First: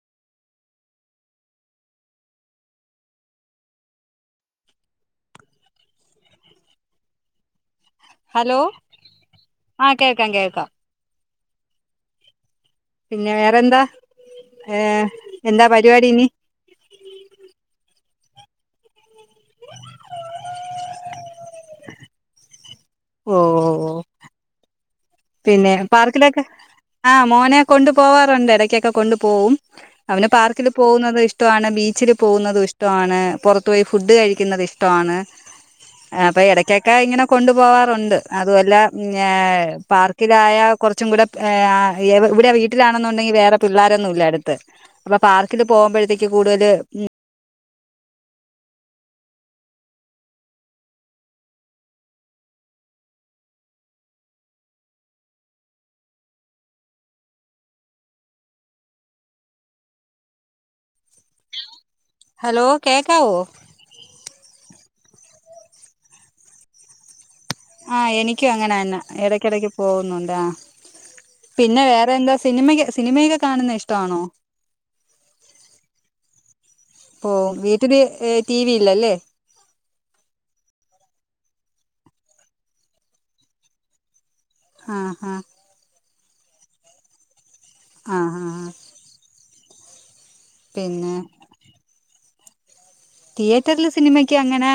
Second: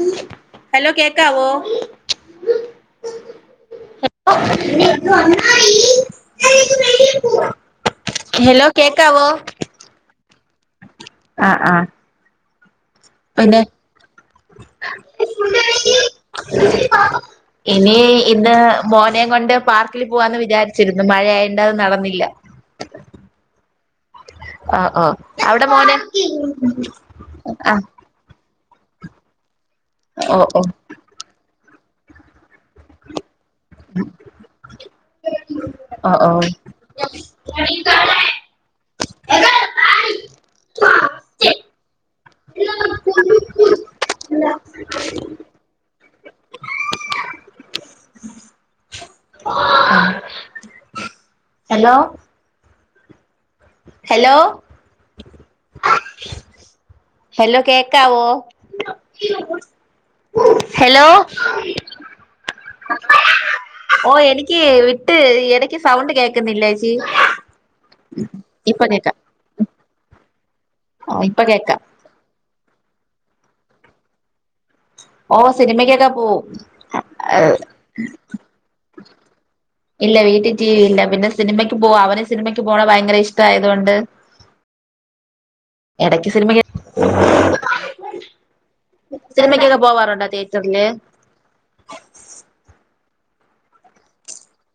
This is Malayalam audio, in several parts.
[inaudible] ഹലോ കേക്കാവോ? [inaudible] ഹെലോ കേക്കാവോ? ആഹ് കേക്കാം, കേക്കാം. ആഹ്, ആഹ് പിന്നെ വേറെന്താ ഏ എന്താ പരുപാടി ഇനി. [inaudible] ഇനി ഇന്ന് മോനെയും കൊണ്ട് പാർക്കിൽ പോവാന്ന് വിചാരിച്ചിരുന്നു മഴ ആയോണ്ട് അത് ന്നടന്നില്ല. ഓഹ് അഹ്. അഹ് പിന്നെ പാർക്കിലേക്ക്. ആഹ് മോനേ ആഹ് കൊണ്ട്. പോവാറുണ്ട്. എടക്ക്യെക്കെ കൊണ്ടു പോവും. അവന് ഓ ഓ പാർക്കില് പോവുന്നതും ഇഷ്ട്ട്വാണ്. ബീച്ചില് പോവുന്നതും ഇഷ് ട്ട്വാണ്. പൊറത്ത് പോയി ഫുഡ് കഴിക്കുന്നത് ഇഷ്ട്ട്വാണ്. ഓ ഓ അപ്പെ എടക്കൊക്കെ ഇങ്ങനെ കൊണ്ടു പോവാറുണ്ട്. അതുവല്ല ഇഞ്ഞാ പാർക്കിലായ കൊർച്ചും കൂടെ ഇവിടെ വീട്ടിലാണെന്ന്ണ്ടെങ്കി വേറെ പിള്ളോരൊന്നുല്ല അടുത്ത്. അപ്പൊ പാർക്കില് പോകുമ്പഴത്തേക്ക് കൂടുതല് ഉം. ഹലൊ. ഹലൊ. ഹലൊ. കേക്കാവോ ഹലോ. ഹലൊ. ഓ എനിക്ക് വിട്ട് എടക്ക് സൗണ്ട് കേക്കുന്നില്ലേച്ചി. ആ എനിക്കും അങ്ങനാ ഇപ്പൊ ന്നാ കേക്കാം എടക്കെടക്ക് പോവുന്നുണ്ട് ആ. ഓ ഇപ്പൊ കേക്കാം പിന്നെ വേറെ അതെന്താ സിനിമ സിനിമയക്കെ കാണുന്നത് ഇഷ്ട്വാണോ. ഓ സിനിമയ്ക്കൊക്കെ പോവും. അപ്പോ വീട്ടില് ടി വി ഇല്ലല്ലെ. ഇല്ല വീട്ടി ടി വി ഇല്ല. പിന്നെ സിനിമയ്ക്ക് പോവാ അവന് സിനിമയ്ക്ക് പോണ ഭയങ്കര ഇഷ്ടായതുകൊണ്ട്. ആഹ് ഹ എടക്ക് സിനിമക്ക് [inaudible] ആഹ് ആഹ് സിനിമയ്ക്കൊക്കെ പോവാറുണ്ടോ തിയേറ്ററ്ല്. പിന്നെ തിയേറ്ററില് സിനിമയ്ക്ക് അങ്ങനെ.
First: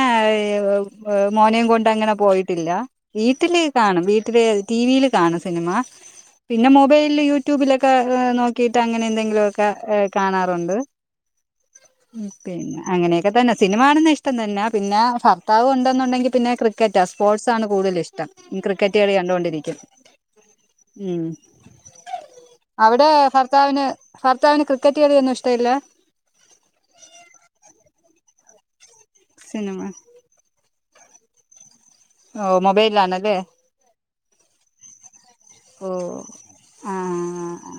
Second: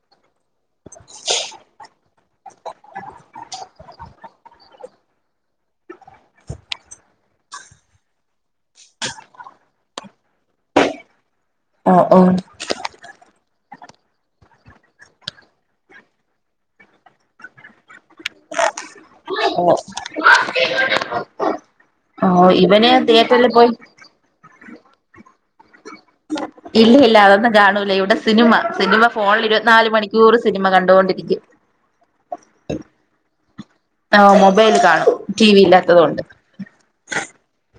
മോനേം കൊണ്ട് അങ്ങനെ പോയിട്ടില്ല. വീട്ടിലേക്കാണ് വീട്ടി ട്ടിലെ ടീവീല് കാണ സിനിമ. പിന്നെ മൊബൈലില് യൂട്യൂബിലൊക്കെ നോക്കിയിട്ട് അങ്ങനെ എന്തെങ്കിലു ഒക്കെ കാണാറുണ്ട്. ഓ ഓ ഉം പിന്നെ അങ്ങനെ ഒക്കെ തന്നെ സിനിമാണുന്നെ ഇഷ്ടം തന്നെ. പിന്നെ ഭർത്താവ് ഉണ്ടെന്നുണ്ടെങ്കി പിന്നെ ക്രിക്കറ്റാ സ്പോർട്സാണ് കൂടുതലിഷ്ടം ക്രിക്കറ്റ് കളി ഓ കണ്ടോണ്ടിരിക്കും ഉം. ഓ ഇവന് അവിടെ തിയേറ്ററിൽ പോയി ഭർത്താവിന് ഭർത്താവിന് ക്രിക്കറ്റ് കളിയൊന്നും ഇഷ്ട്ട വില്ല. ഇല്ല ഇല്ല അതൊന്നും കാണൂല്ല. ഇവിടെ സിനിമ സിനിമ ഫോൺല് സിനിമ ഇരുപത്തിനാല് മണിക്കൂറ് സിനിമ കണ്ടോണ്ടിരിക്ക്യും. ഓഹ് മൊബൈലിലാണെല്ലെ. ആ മൊബൈല് കാണും ടി വി ഓ ഇല്ലാത്തത് കൊണ്ട്. ആഹ്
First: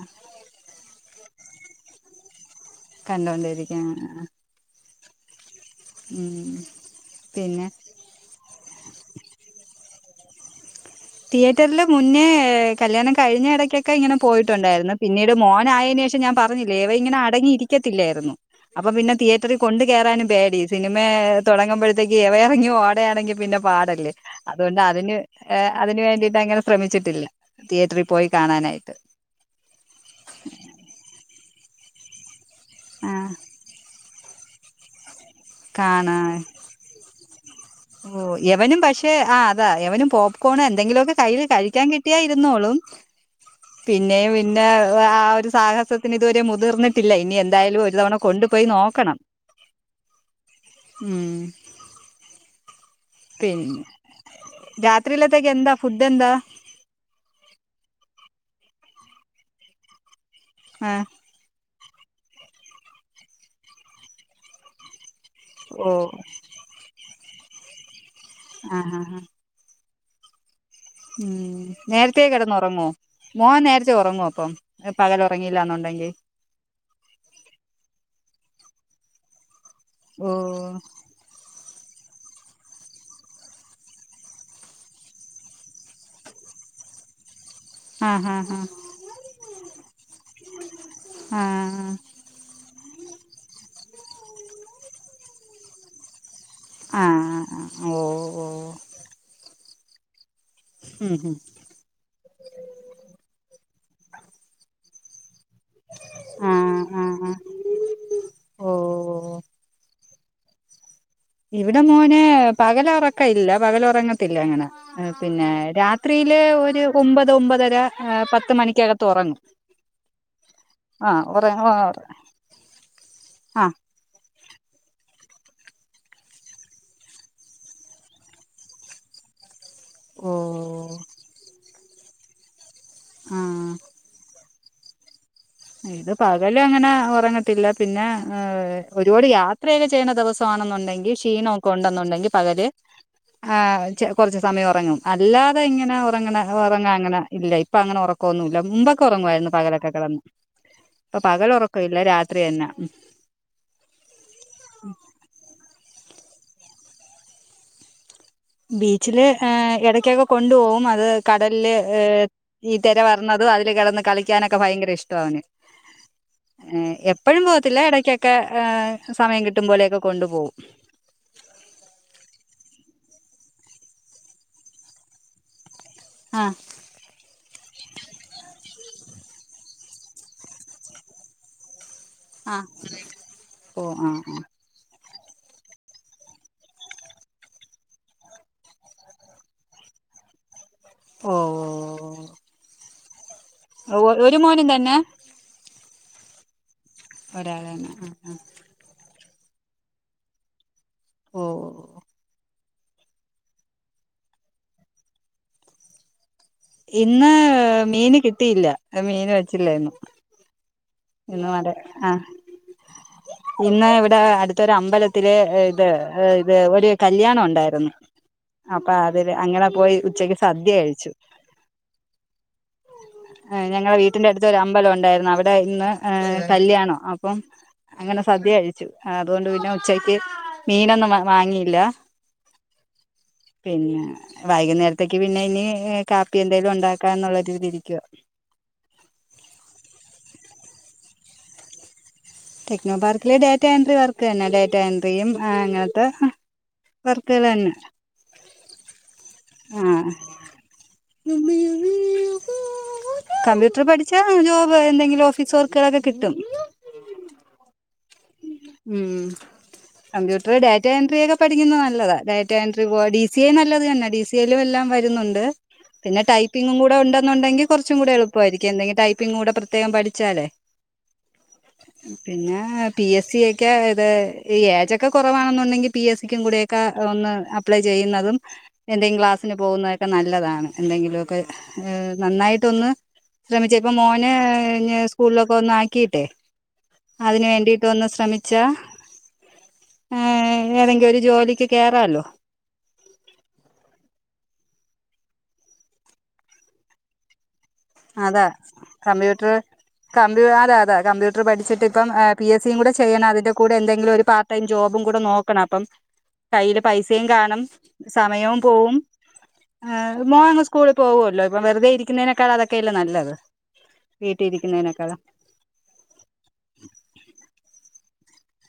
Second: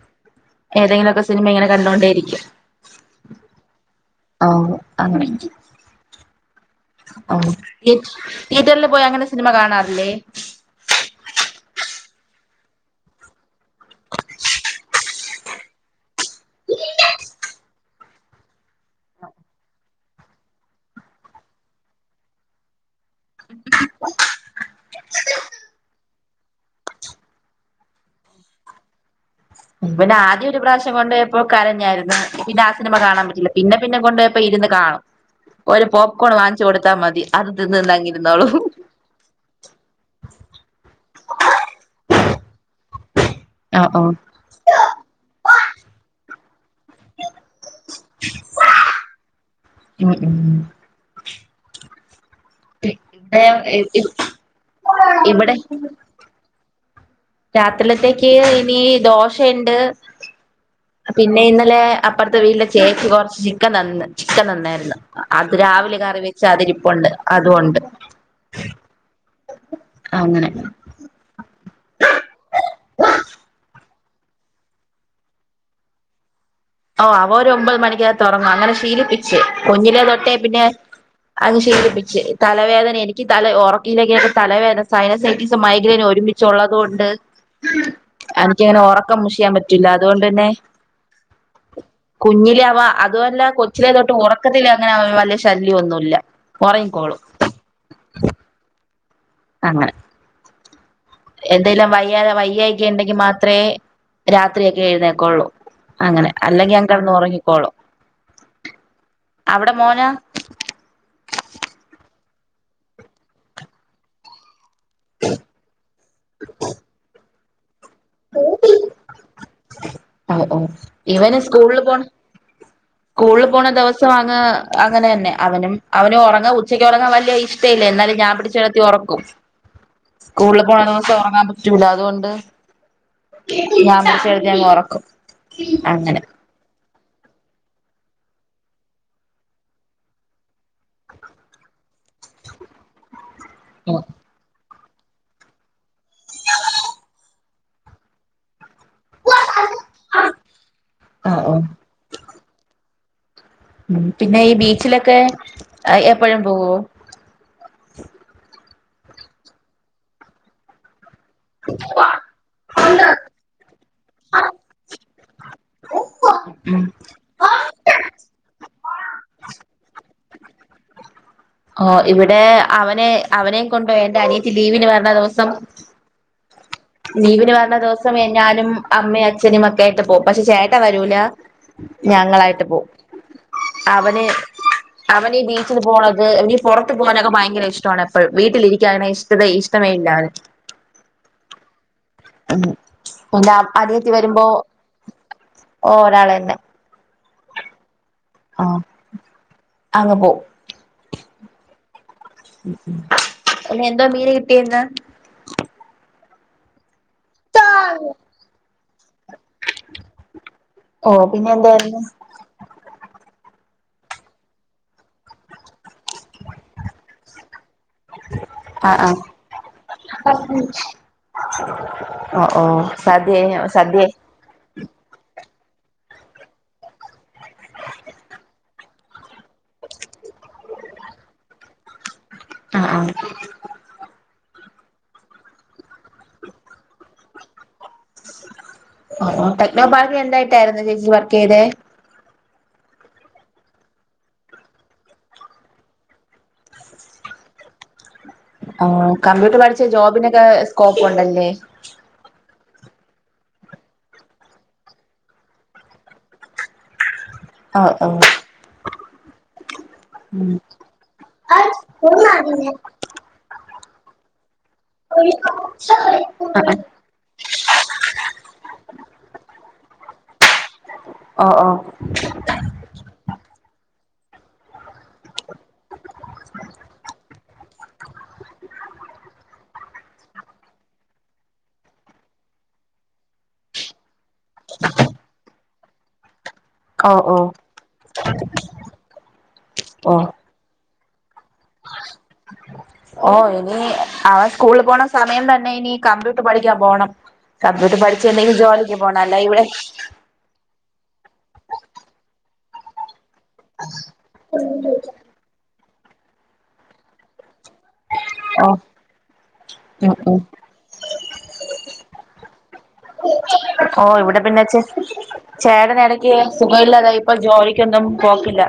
ഏതെങ്കിലൊക്കെ സിനിമ ഇങ്ങനെ കണ്ടോണ്ടേയിരിക്കും. കണ്ടോണ്ടിരിക്കാം ആ ആ. ഓ അങ്ങനെ ഉം. പിന്നെ. തിയേറ്ററില് പോയി അങ്ങനെ സിനിമ കാണാറില്ലെ തിയേറ്ററില് മുന്നേ കല്യാണം കഴിഞ്ഞ ഇടക്കൊക്കെ ഇങ്ങനെ പോയിട്ടുണ്ടായിരുന്നു. പിന്നീട് മോനായേനേഷം പക്ഷെ ഞാൻ പറഞ്ഞില്ലേ ഇവ ഇങ്ങനെ അടങ്ങിയിരിക്കെത്തില്ലായിരുന്നു. അപ്പൊ പിന്നെ തിയേറ്ററി കൊണ്ടു കേറാനും പേടി. സിനിമെ തൊടങ്ങുമ്പഴത്തേക്ക് എളേ എറങ്ങി ഓടാണെങ്കി പിന്നെ പാടല്ലെ. അതുകൊണ്ട് അതിന് ഏ അതിന് വേണ്ടീട്ട് അങ്ങനെ ശ്രമിച്ചിട്ടില്ല. തിയേറ്ററി പോയി കാണാനായിട്ട്. ഇവനെ ആദ്യം ഒരു പ്രാവശ്യം കൊണ്ടേയപ്പൊ കരഞ്ഞായിരുന്നു. പിന്നെ ആ സിനിമ കാണാൻ പറ്റില്ല. പിന്നെ പിന്നെ കൊണ്ടേയപ്പം ഇരുന്ന് കാണും. ഒരു കാണാ പോപ്കോൺ വാങ്ങിച്ചു കൊടുത്താ മതി. അത് തിന്ന് തിന്ന് ഓ അങ്ങിരുന്നോളും എവനും ഭക്ഷ് ക്ഷേ ആ അതാ എവനും പോപ്കോൺ എന്തെങ്കിലുമൊക്കെ കയ്യിൽ കഴിക്കാൻ കിട്ടിയാ ഇരുന്നോളും ആഹ് ആഹ് പിന്നെയും പിന്നെ ആ ഒരു സാഹസത്തിന് ഇതുവരെ മുതിർന്നിട്ടില്ല ഇനി എന്തായാലും ഒരു തവണ കൊണ്ടുപോയി നോക്കണം മം മം ഉം പിന്നെ [unintelligible] രാത്രിയിലത്തേക്ക് ഇബടെ എന്താ ഫുഡ് എന്താ രാത്രിലെത്തേക്ക് ഇനി ദോശയിണ്ട് മ്മ്ഹ് പിന്നെ ഇന്നലെ അപ്പറത്തെ വീട്ടിലെ ചേച്ചി കൊറച്ച് ചിക്കൻ തന്ന് ചിക്കൻ തന്നായിരുന്നു അത് ഓ രാവിലെ കറി വെച്ചാ അതിരിപ്പണ്ട് അതുകൊണ്ട് ആഹ് ആഹ് ആഹ് അങ്ങനെ ഉം നേരത്തേ കിടന്നുറങ്ങോ മോൻ നേരത്തെ ഉറങ്ങോപ്പം പകല ഉറങ്ങിയില്ലന്നുണ്ടെങ്കി ഓ അവ ഒരു ഒമ്പത് മണിക്കക തുറങ്ങും അങ്ങനെ ശീലിപ്പിച്ച് കുഞ്ഞിലേ ഓ തൊട്ടേ പിന്നെ അത് ഷീലിപ്പിച്ച് തലവേദന എനിക്ക് തല ഉറക്കയിലേക്കെ തലവേദന സൈനസറ്റീസ മൈഗ്രൈന ഒരുമി ചുള്ളത് കൊണ്ട് ആ ആ ആ എനിക്കിങ്ങനെ ഉറക്കം മുഷിയാൻ പറ്റൂല്ല അതുകൊണ്ട് തന്നെ ആഹ് കുഞ്ഞില അവ അതുവല്ല കൊച്ചിലേ തൊട്ട് ഉറക്കത്തില് അങ്ങനെ അവ വല ശല്യന്നുല്ല ആഹ് ഓഹ് ഓഹ് അങ്ങനെ മം മം എന്തെങ്കലും വയ്യ വയ്യ ഒക്കെ ണ്ടെങ്കി മാത്രെ രാത്രിയൊക്കെ എഴുന്നേക്കുള്ളൂ അങ്ങനെ ആ അല്ലെങ്ക [unintelligible] ആ കിടന്ന് ആ ഉറങ്ങിക്കോളും ഓ അവിടെ മോനാ ഇവിടെ മോനെ പകല ഉറക്കല്ല പകല ഉറങ്ങ ങ്ങനെ പിന്നെ രാത്രിയില് ഒരു ഒമ്പത് ഒമ്പതര പത്ത് മണിക്കകത്ത് ഒറങ്ങും ഓഹ് ഓഹ് ഇവന് സ്കൂളിൽ പോണ സ്കൂളിൽ ആ പോണ ദിവസം വാങ്ങ അങ്ങനെ ന്നെ അവനു അവനു ഉറങ്ങാ ഉച്ചക്ക് ഉറങ്ങാൻ വലിയ ഇഷ്ട ഇല്ല എന്നാലും ഞാൻ ചടത്തി ഉറക്കും ഓ സ്കൂളില് പോണ ദിവസം ഉറങ്ങാൻ പറ്റൂല അതുകൊണ്ട് ആ ഞാൻ പിടിച്ചേ ത്തി അങ്ങ് ഒറക്കും ഇത് പ ഇവൽ അങ്ങനെ ഉറങ്ങത്തില്ല പിന്നെ ഒരുപാട് യാത്രയൊക്കെ ചെയ്യണ ദിവസമാണെന്നുണ്ടെങ്കിൽ ക്ഷീണവു കൊണ്ടുവന്നുണ്ടെങ്കിൽ പകല് ഉം ആഹ് കുറച്ച് സമയം ഉറങ്ങും അല്ലാതെ ഇങ്ങനെ ഉറങ്ങണ ഉറങ്ങാ അങ്ങന ഇല്ല ഇപ്പ അങ്ങനെ ഉറക്കൊന്നുല്ല മുമ്പൊക്കെ ഉറങ്ങുവായിരുന്നു പകലൊക്കെ കടന്ന് ഇപ്പൊ ഓ പകല ഓ ഉറക്ക ഇല്ല രാത്രി ന്നേ പിന്നെ ഈ ബീച്ചിലൊക്കെ എപ്പോഴും പോവോ ബീച്ചില് എടക്കൊക്കെ കൊണ്ടു പോകും അത് കടലില് ഈ തിര വരന്നതും അതില് കിടന്ന് കളിക്കാനൊക്കെ ഭയങ്കര ഇഷ്ടം അവന് ഉം ഏഹ് എപ്പോഴും പോവത്തില്ല ഇടക്കൊക്കെ ഏഹ് സമയം കിട്ടും പോലെയൊക്കെ കൊണ്ടു പോകും ഓഹ് ഇവിടെ അവനെ അവനെയും കൊണ്ടപോയി എന്റെ അനിയത്തി ലീവിന് വരണ ദിവസം ആഹ് ലീവിന് വരണ ദിവസം ഞാനും അമ്മയും അച്ഛനും ഒക്കെ ആയിട്ട് പോകും പക്ഷെ ചേട്ട വരൂല ആ ഞങ്ങളായ്ട്ട് പോവും ഓ ആ അവന് ആ അവനീ ബീച്ചിൽ പോണെത് അവനി പൊറത്ത് പോകാനൊക്കെ ഭയങ്കര ഇഷ്ടവാണ് എപ്പഴും വീട്ട്ലിരിക്കാണേഷ് തതേ ഇഷ്ടമേ ഇല്ലാ അവന് ഓഹ് ഉം ന്താ അനിയെത്തി ഒരു വെര്മ്പോ മോനും തന്നെ ഓഹ് ഒരാളെന്നെ ഒരാളാണ് ആഹ് ആഹ് ആഹ് അപ്പ പോവും ഓഹ് ഇന്നെന്തോ മീന് കിട്ടിയെത് ഇന്ന് മീന് കിട്ടിയില്ല മീന് വെച്ചില്ലായ്ര്ന്നു ഓഹ് പിന്നെ എന്തേയ്ര്ന്ന് ഇന്ന് വ്ടെ അട്ത്തൊര് അമ്പലത്തില് ത് ഏഹ് ഇത് ഒര് കല്ല്യാണം ഒണ്ടായ്ര്ന്ന് അപ്പാ ആഹ് അതില് അങ്ങെനെ പോയി ഉച്ചയ്ക്ക് സദ്യ കഴിച്ചു ഒഹ് ഓഹ് സദ്യേന്യോ സദ്യേ ത്തൊരമ്പലം ഒണ്ടായ്ര്ന്ന് അവിടെ ഇന്ന് ഏഹ് കല്ല്യാണാ അപ്പം അങ്ങെനെ സദ്യ കഴി ച്ചു അതോണ്ട് പിന്നെ ഉച്ചയ്ക്ക് മീനൊന്നും വ വാങ്ങിയില്ലാ ആഹ് ആഹ് പിന്നെ വൈക്ന്നേര്ത്തേക്ക് പിന്നെ ഇനി കാപ്പി എന്തേലും ഉണ്ടാക്കാന്നുള്ള രീതി ഇരിയ്ക്കുവാ ടെക്നോ പാർകി എന്തായ്ട്ടായ്ര്ന്നു ചേച്ചി വർക്കെയ്തേ ടെക്നോ പാർക്കില് ഡേറ്റാ എൻട്രി വർക്ക് തന്നെ ഡേറ്റാ എൻട്രിയും ആഹ് അങ്ങൻത്ത വർക്ക്കള് തന്നെ ഓഹ് കമ്പ്യൂട്ടർ പഠ്ച്ചാ ആഹ് ജോബ്നാെക്കേ സ്കോപ്പുണ്ടല്ലേ കമ്പ്യൂട്ടർ പഠിച്ചാ ജോബ് എന്തെങ്കിലും ഓഫീസ് വർക്ക്കളാെക്കെ കിട്ടും ആഹ് ആഹ് ഉം ഉം കമ്പ്യൂട്ടെറ് ഡാറ്റ എൻട്രിയൊക്കെ ഓഹ് പഠിക്ക്ന്ന നല്ലതാ ഓഹ് ഡാറ്റ എൻട്രി ബോഡീ സിയേം നല്ലത് തന്നെ ഡി സി യേലും എല്ലാം വര്ന്നുണ്ട് പിന്നെ ടൈപ്പിങ്ങും കൂടെ ഉണ്ടെന്നുണ്ടെങ്കി കൊർച്ചും കൂടെ എളുപ്പായ്രിക്കും എന്തെങ്കി ടൈപ്പിങ്ങൂടെ പ്രത്യേകം പഠിച്ചാലേ ആഹ് ആഹ് പിന്നേ പി എസ്സി ഏക്കെ ഇത് ഈ ഏജാെക്കെ കൊറവാണുന്നുണ്ടെങ്കി പി എസ്സിയ്ക്കും കൂടെ എക്കാ ഒന്ന് അപ്ലെ ചെയ്യ്ന്നതും എന്തെങ്കി ക്ലാസ്സ്ന് പോവ്ന്നതെക്കെ നല്ലെതാണ് എന്തെങ്കിലു ഒക്കെ നന്നായിട്ടൊന്ന് ശ്രമിച്ച് ഇപ്പ മോന് ഇഞ്ഞ് സ്കൂൾലൊക്കൊന്നാക്കീട്ടെ ഓഹ് ഓഹ് ഒന്ന് ശ്രമിച്ചാ ഓഹ് ഏഹ് ഏതെങ്കി ഒര് ജോലിയ്ക്ക് കേറാല്ലോ ഓഹ് ഇനി അവൻ സ്കൂൾല് പോണ സമയം തന്നെ ഇനി കമ്പ്യൂട്ട്റ് പഠിക്കാം പോണം കംമ്പ്യൂട്ട്റ് പഠിച്ച് അതാ എന്തെങ്കി ജോലിക്ക് പോണം അല്ലാ കമ്പ്യൂട്ടർ ഇവ്ടെ കമ്പ്യൂ അതെയതെ കമ്പ്യൂട്ട്റ് പഠിച്ച്ട്ട് ഇപ്പം ഏഹ് പി എസ്സിയും കൂടെ ചെയ്യണം അതിന്റെ കൂടെ എന്തെങ്കിലും ഒര് പാർടൈം ജോബും കൂടെ നോക്കണം അപ്പം കയ്യില് പൈസേം കാണും സമയോം ഓഹ് പോവും ഉം ഏഹ് ഉം മോനങ്ങ് സ്കൂളി പോവാെല്ലോ ഇപ്പം വെറ്തെ ഇര്ക്ക്ന്നേനേക്കാളത് ഓഹ് ഇവ്ടെ പിന്നെ ച്ച് ഇരിക്കുന്നതിനേക്കാളും ചേട്ടെന് എടെക്ക് സുഖാെയില്ലാതായി ഇപ്പം ജോലിയ്ക്കൊന്നും പോക്കില്ലാ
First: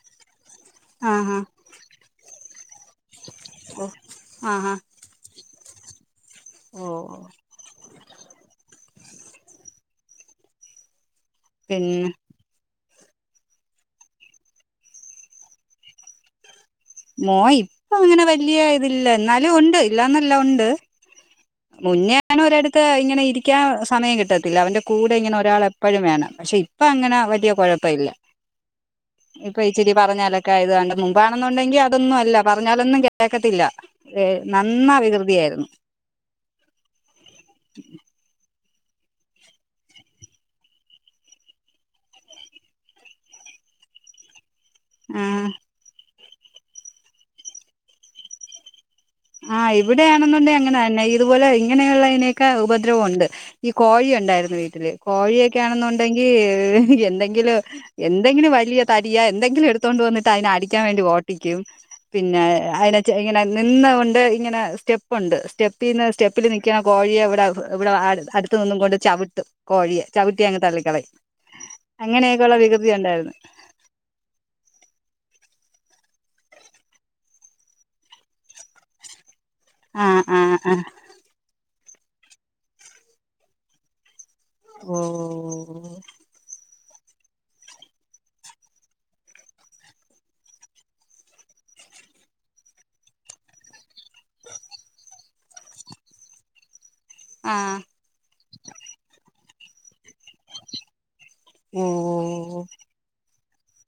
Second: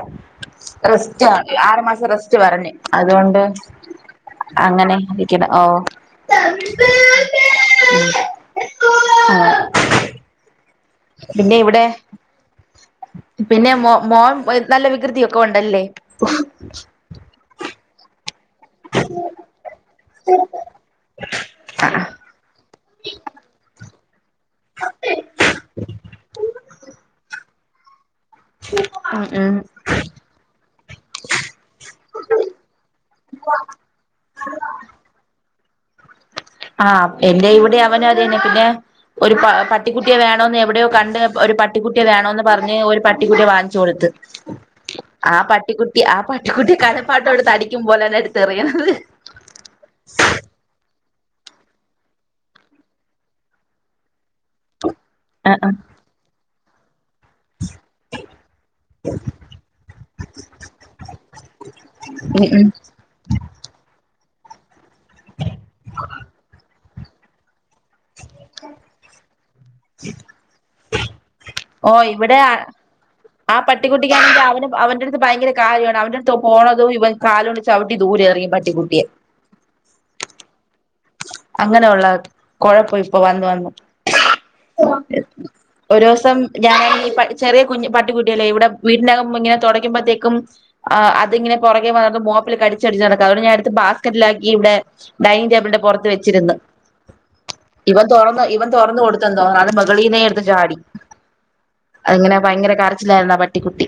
റെസ്റ്റാ ആഹ് ആറ് മാസം റെസ്റ്റ് പറഞ്ഞ് അത്കൊണ്ട് ആഹ് അങ്ങെനെ ഇ യ്ക്ക്ണ് ഓഹ് ആഹ് [inaudible] പിന്നെ ഇവ്ടെ പിന്നെ മോ മോൻ നല്ല വികൃതിയൊക്ക ഉണ്ടല്ലേ മോൻ ഇപ്പ അങ്ങന വെല്ല്യ ഇതില്ല എന്നാലും ഉണ്ട് ഇല്ലാന്നല്ല ഉണ്ട് മുന്ന ഒരട്ത്ത് ഇങ്ങനെ ഇരിക്കാൻ സമയം കിട്ട ട്ടില്ല അവന്റെ കൂടെ ഇങ്ങനെ ഒരാള് എപ്പഴും വേണം പശേ ഇപ്പ അങ്ങനെ വല്ല്യ കൊഴപ്പ ഇല്ല ഉം ഉം ഉം തിരി പറഞ്ഞാലക്ക ഇത് കണ്ട് മുമ്പാണെന്നുണ്ടെങ്കി അതൊന്നു അല്ല പറഞ്ഞാലൊന്നു കേക്കത്തില്ല ഏഹ് നന്ന വികൃതിയാര്ന്നു ആഹ് എന്റെ ഇവിടെ അവന് [unintelligible] പിന്നെ ഒരു പ പട്ടിക്കുട്ടിയെ വേണോന്ന് എവിടെയോ കണ്ട് ഒരു പട്ടിക്കുട്ടിയെ വേണോന്ന് പർഞ്ഞ് ഒരു പട്ടിക്കുട്ടിയെ വാങ്ങിച്ച് കൊട്ത്ത് ആ ആഹ് പട്ടിക്കുട്ടി ആ പട്ടിക്കുട്ടി [unintelligible] അടിക്കും പോലന്നെ എട്ത്ത് എറിയണത് ആഹ് ഇവിടെയാണെന്നുണ്ടെ അങ്ങന അന്ന ഈ അതുപോലെ ഇങ്ങനെയുള്ള ഇനെക്ക ഉപദ്രവോം ഉണ്ട് ഈ കോഴി ഉണ്ടായിരുന്നു വീട്ടില് കോഴിയക്ക അണെന്നു ണ്ടെങ്കി എന്ത ങ്കിലും എന്തങ്കിലും വലിയ തടിയ എന്തങ്കിലും എട്ത്തോണ്ട് വന്ന്ട്ട് അയ്ന അടിക്കാ വേണ്ടി ഓട്ടിക്കും ഉം ഉം ഇങ്ങന നിന്ന കൊ ണ്ട് ഇങ്ങന സ്റ്റെപ്പുണ്ട് സ്റ്റെപ്പീന്ന് സ്റ്റെപ്പില് നിക്ക്ണ കോഴിയെവ്ട ഇവ്ടാ അട് ത് നിന്നും കൊണ്ട് ചവ്ട്ടും കോഴിയെ ചവ്ട്ടിയങ് തള്ളിക്കളയും ഓ ഇവിടെ അങ്ങനെയൊക്കെയുള്ള വികൃതി ഉണ്ടായിരുന്നു ആ പട്ടിക്കുട്ടിക്കാണെങ്കിൽ അവന്റെ അടുത്ത് ഭയങ്കര കാര്യമാണ് അവന്റെ അടുത്ത് പോണത ഇവൻ കാലുകൊണ്ട് ചവിട്ട ദൂരഎറിയു പട്ടിക്കുട്ടിയെ ആഹ് ആഹ് ആഹ് അങ്ങനെയുള്ള കുഴപ്പം ഇപ്പൊ വന്ന വന്നു ഓ ഓരോസം ഞാനൻ ചെറിയ കുഞ്ഞ പട്ടിക്കുട്ടിയല്ലേ ഇവിടെ വീടിനകം ഇങ്ങനെ തുടക്കുമ്പോഴത്തേക്കും ആഹ് അതിങ്ങെനെ പുറകെ വന്നട്ട് മോപ്പില് കടിച്ചടിച്ച് നടക്കുക അതൊ ഞാന അടുത്ത് ബാസ്ക്കറ്റിലാക്കിട്ട് ഡൈനിങ് ടേബിളിന്റെ പുറത്ത് വെച്ചിര്ന്ന് ആഹ് ഇവൻ തുറന്നന്ന് ഇവൻ തുറന്ന് കൊടുത്തന്തോ നെ മുകളീന്നെ എടുത്ത്ചാടി ഓ അങ്ങനെ ഭയങ്കര കരച്ചിലായിരുന്നു ആ പട്ടിക്കുട്ടി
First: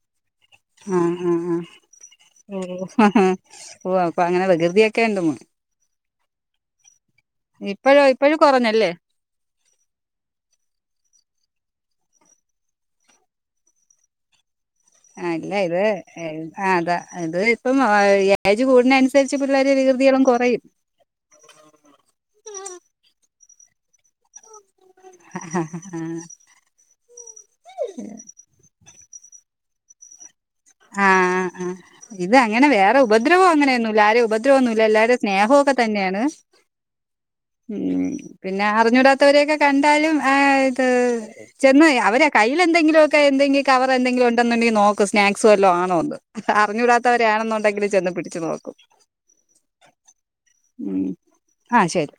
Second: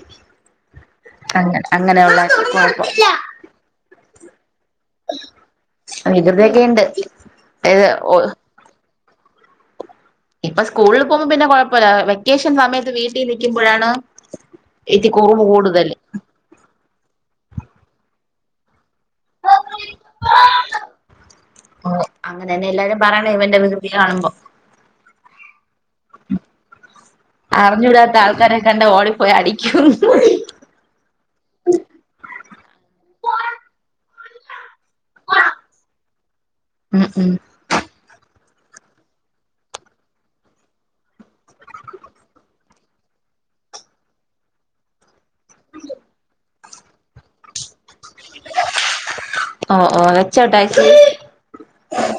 ആഹ് അങ്ങനെ അങ്ങനെയുള്ള ആഹ് കുഴപ്പം ആഹ് ഓ ഓ അപ്പൊ അങ്ങനെ വികൃതിയാക്കെ ഉണ്ടമ്മ വികൃതിയൊക്കെണ്ട് ഇപ്പയൊ ഇപ്പഴും കുറഞ്ഞല്ലേ ഇപ്പൊ സ്കൂളിൽ പോകുമ്പോം പിന്നെ കുഴപ്പമില്ല വെക്കേഷൻ സമയത്ത് വീട്ടിൽ നിക്കുമ്പോഴാണ് ഇത്തി ആഹ് കുറുമ്പ് അല്ല ഇത് കൂടുതല് ആഹ് അതാ ഇത് ഇപ്പം ഏജ് കൂടണന നുസരിച്ച് പിള്ളേരെ വികൃതികളും കുറയും ഓഹ് അങ്ങനെന്നെ എല്ലാരും പറയണം ഇവന്റെ വികൃതി കാണുമ്പോ അറിഞ്ഞുടാത്ത ആൾക്കാരെ കണ്ട ഓളി പോയി അടിക്കും ആഹ് ആഹ് ഇത് അങ്ങനെ വേറെ ഉപദ്രവോ അങ്ങനെയൊന്നുല്ല ആരും ഉപദ്രവൊന്നുല്ല എല്ലാവരുടെ സ്നേഹയൊക്കെ തന്നെയാണ് ഉം ഉം ഉം പിന്നെ അറിഞ്ഞൂടാത്തവരെയൊക്കെ കണ്ടാലും ആഹ് ഇത് ചെന്ന് അവര് കയ്യിൽ എന്തങ്കിലുമൊക്കെ എന്തെങ്കിലും കവർ എന്തെങ്കിലും ഉണ്ടെന്നുണ്ടെങ്കിൽ നോക്ക സ്നാക് സൊലോ ആണോന്ന് അറിഞ്ഞൂടാത്ത വരാണെന്നുണ്ടെങ്കിൽ ചെന്ന് പിടിച്ചു നോക്കും ഓ ഓ ഉം [unintelligible] ആ ശരി